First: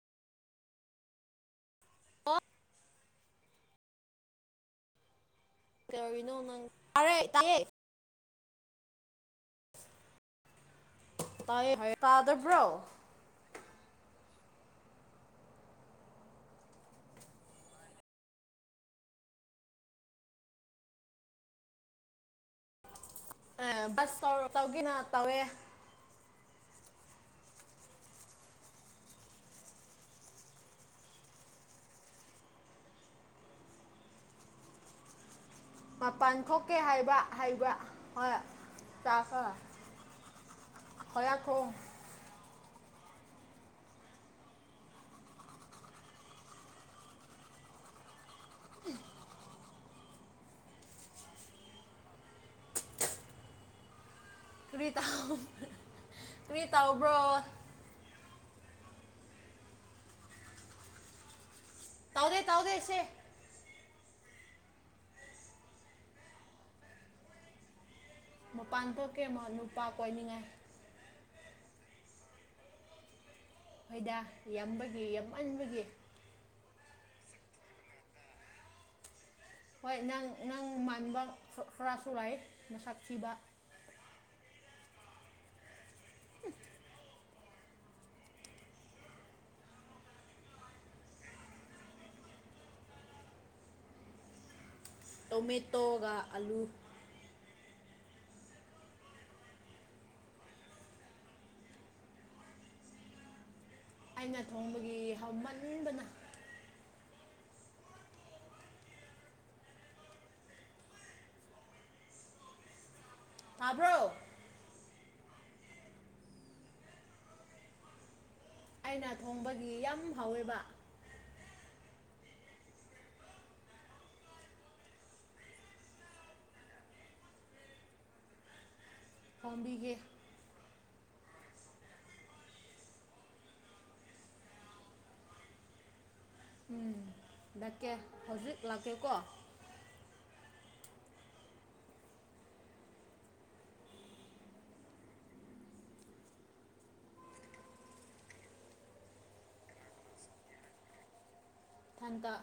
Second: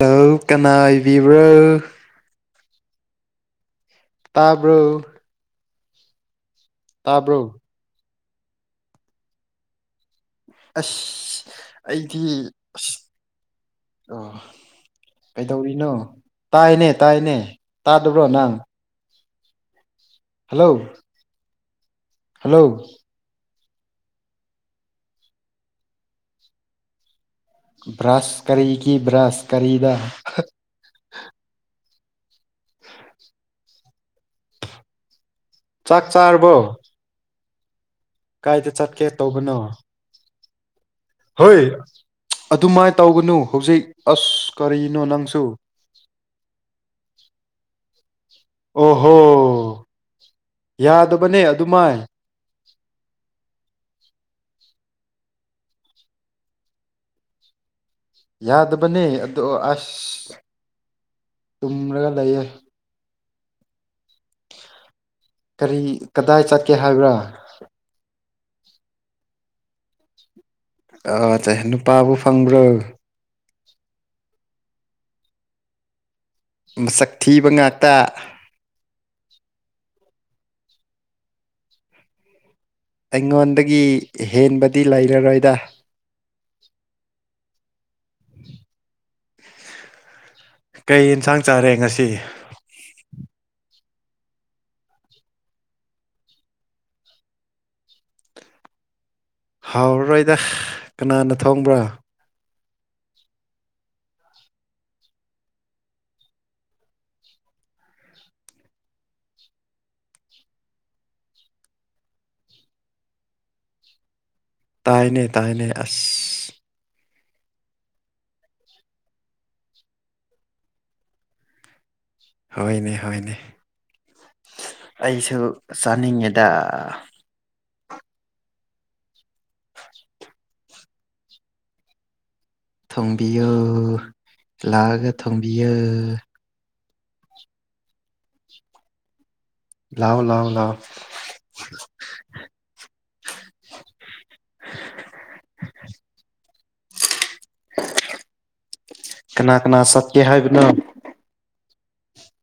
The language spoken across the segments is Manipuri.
ꯇ ꯀꯅꯥ ꯏꯕꯤꯕ꯭ꯔꯣ ꯑꯣ ꯇꯥꯕ꯭ꯔꯣ ꯅꯣ ꯅꯪ ꯇꯥꯔꯦ ꯇꯥꯕ꯭ꯔꯣ ꯇꯥꯏꯌꯦ ꯑꯁ ꯇꯥꯏꯌꯦ ꯍ ꯇꯥꯗꯕ꯭ꯔꯣ ꯑ ꯀꯩꯗꯧꯔꯤꯅꯣ ꯇꯥꯏꯅꯦ ꯇꯥꯏꯅꯦ ꯇꯥꯗꯕ꯭ꯔꯣ ꯅꯪ ꯍꯜꯂꯣ ꯍꯜꯂꯣ ꯑ ꯁ ꯇꯧꯒꯅꯥ ꯇꯋꯦ ꯕ꯭ꯔꯁ ꯀꯔꯤꯒꯤ ꯕ꯭ꯔꯁ ꯀꯔꯤꯗ [inaudible] ꯆꯥꯛ ꯃꯄꯥꯟ ꯆꯥꯔꯕꯣ ꯊꯣꯛꯀꯦ ꯍꯥꯏꯕ ꯍꯥꯏꯕ꯭ꯔ ꯍꯣꯏ ꯀꯥꯏꯗ ꯆꯠꯀꯦ ꯆꯥꯈ ꯇꯧꯕꯅꯣ ꯍꯣꯏ ꯑꯗꯨꯃꯥꯏꯅ ꯇꯧꯒꯅꯨ ꯍꯧꯖꯤꯛ ꯑꯁ ꯀꯔꯤꯅꯣ ꯅꯪꯁꯨ ꯑꯣꯍꯣ ꯌꯥꯗꯕꯅꯦ ꯑꯗꯨꯃꯥꯏ ꯀꯔꯤ ꯇ ꯀꯔꯤ ꯇꯥꯎꯕ꯭ꯔꯣ ꯌꯥꯗꯕꯅꯤ ꯑꯣ ꯑꯁ ꯇꯨꯝꯔꯒ ꯇꯧꯗꯦ ꯂꯩꯌꯦ ꯇꯧꯗꯦ ꯁꯦ ꯀꯔꯤ ꯀꯗꯥꯏ ꯆꯠꯀꯦ ꯍꯥꯏꯕ꯭ꯔꯥ ꯃꯄꯥꯟ ꯊꯣꯛꯀꯦ ꯅꯨꯄꯥ ꯀꯣꯏꯅꯤꯡꯉꯥꯏ ꯅꯨꯄꯥꯕꯨ ꯐꯪꯕ꯭ꯔꯣ ꯑꯩꯣꯏꯗ ꯌꯥꯝꯕꯒꯤ ꯌꯥꯝꯃꯟꯕꯒꯤ ꯃꯁꯛ ꯊꯤꯕ ꯉꯥꯛꯇ ꯍꯣꯏ ꯅꯪ ꯅꯪ ꯃꯥꯏꯕ ꯈꯣꯔꯁꯨꯨꯔꯥꯏ ꯑꯩꯉꯣꯟꯗꯒꯤ ꯍꯦꯟꯕꯗꯤ ꯂꯩꯔꯔꯣꯏꯗ [inaudible] ꯀꯩ ꯌꯦꯟꯁꯥꯡ ꯆꯥꯔꯦ ꯉꯁꯤ ꯇꯣꯃꯦꯇꯣꯒ ꯑꯂꯨ ꯍꯥꯎꯔꯔꯣꯏꯗ ꯀꯅꯥꯅ ꯊꯣꯡꯕ꯭ꯔꯥ ꯑꯩꯅ ꯊꯣꯡꯕꯒꯤ ꯍꯃꯟꯕꯅ ꯇꯥꯕ꯭ꯔꯣ ꯇꯥꯏꯅꯦ ꯇꯥꯅꯦ ꯑꯁ ꯑꯩꯅ ꯊꯣꯡꯕꯒꯤ ꯌꯥꯝ ꯍꯥꯎꯋꯦꯕ ꯍꯣꯏꯅꯦ ꯍꯣꯏꯅꯦ ꯑꯩꯁꯨ ꯆꯥꯅꯤꯡꯉꯤꯗ ꯑꯣꯝꯕꯤꯒꯦ ꯊꯣꯡꯕꯤꯌꯨ ꯂꯥꯛꯑꯒ ꯊꯣꯡꯕꯤꯌ ꯎꯝ ꯂꯀꯦ ꯍꯧꯖꯤꯛ ꯂꯥꯛꯀꯦꯀꯣ ꯂꯑꯣ ꯂꯑꯣ ꯂꯑꯣ ꯀꯅꯥ ꯀꯅꯥ ꯁꯇꯦ ꯍꯥꯏꯕꯅ ꯊꯟꯗ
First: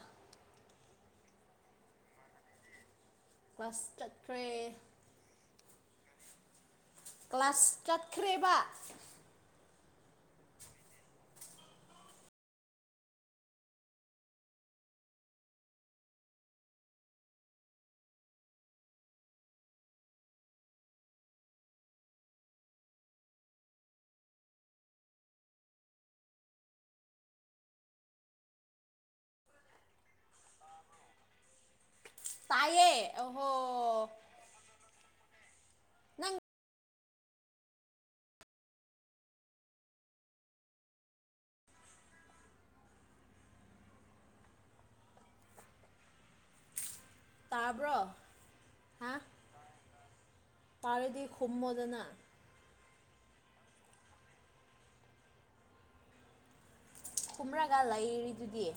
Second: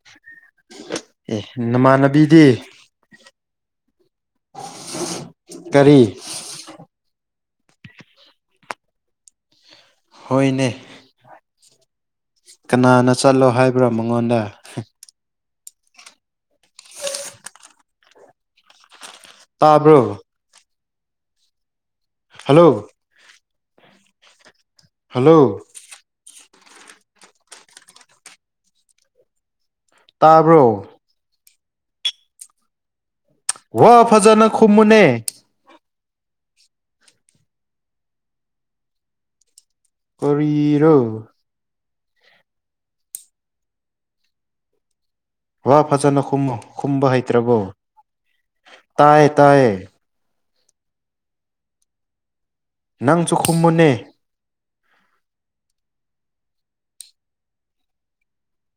ꯑꯦ ꯅꯃꯥꯟꯅꯕꯤꯗꯤ ꯀ꯭ꯂꯁ ꯆꯠꯈ꯭ꯔꯦ ꯀꯔꯤ ꯀ꯭ꯂꯥꯁ ꯆꯠꯈ꯭ꯔꯦꯕ ꯍꯅꯦ ꯀꯅꯥꯅ ꯆꯠꯂꯣ ꯍꯥꯏꯕ꯭ꯔꯣ ꯃꯉꯣꯟꯗ ꯇꯥꯕ꯭ꯔꯣ ꯍꯜꯂꯣ ꯍꯜꯂꯣ ꯇꯥꯕ꯭ꯔꯣ ꯇꯥꯏꯌꯦꯌꯦ ꯑꯣ ꯍꯣ ꯋꯥ ꯐꯖꯅ ꯈꯨ ꯃꯨꯅꯦ ꯅꯪ ꯀꯔꯣ ꯋꯥ ꯐꯖꯅꯨꯝ ꯈꯨꯝꯕ ꯍꯩꯇ꯭ꯔꯕꯣ ꯇꯥꯕ꯭ꯔꯣ ꯇꯥꯏꯌꯦ ꯇꯥꯏꯌꯦ ꯇꯥꯔꯦꯗꯤ ꯍꯨꯃꯗꯅꯥ ꯅꯪꯁꯨꯈꯨꯝ ꯃꯅꯦ ꯀꯨꯝꯔꯒ ꯂꯩꯔꯤꯗꯨꯗꯤ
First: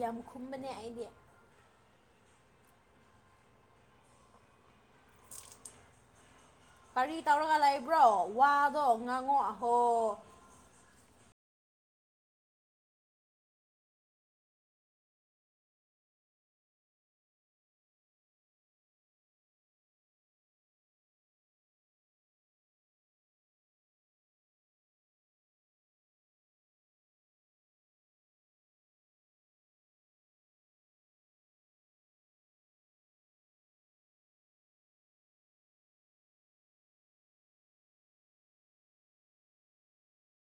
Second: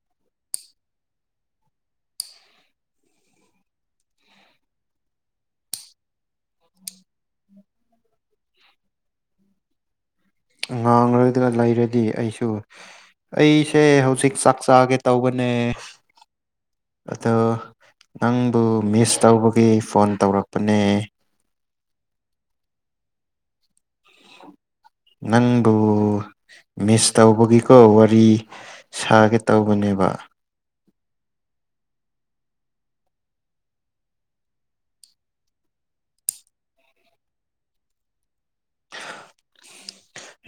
ꯌꯥꯝ ꯈꯨꯝꯕꯅꯦ ꯑꯩꯗꯤ ꯀꯔꯤ ꯇꯧꯔꯒ ꯂꯩꯕ꯭ꯔꯣ ꯋꯥꯗꯣ ꯉꯥꯡꯉꯣ ꯑꯍꯣ ꯉꯥꯡꯂꯒ ꯂꯩꯔꯗꯤ ꯑꯩꯁꯨ ꯑꯩꯁꯦ ꯍꯧꯖꯤꯛ ꯆꯥꯛ ꯆꯥꯒꯦ ꯇꯧꯕꯅꯦ ꯑꯗꯣ ꯅꯪꯕꯨ ꯃꯤꯁ ꯇꯧꯕꯒꯤ ꯐꯣꯟ ꯇꯧꯔꯛꯄꯅꯦ ꯅꯪꯕꯨ ꯃꯤꯁ ꯇꯧꯕꯒꯤꯀꯣ ꯋꯥꯔꯤ ꯁꯥꯒꯦ ꯇꯧꯕꯅꯦꯕ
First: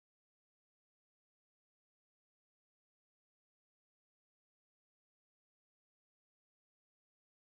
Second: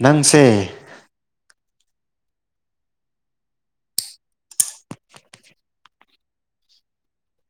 ꯅꯪꯁꯦ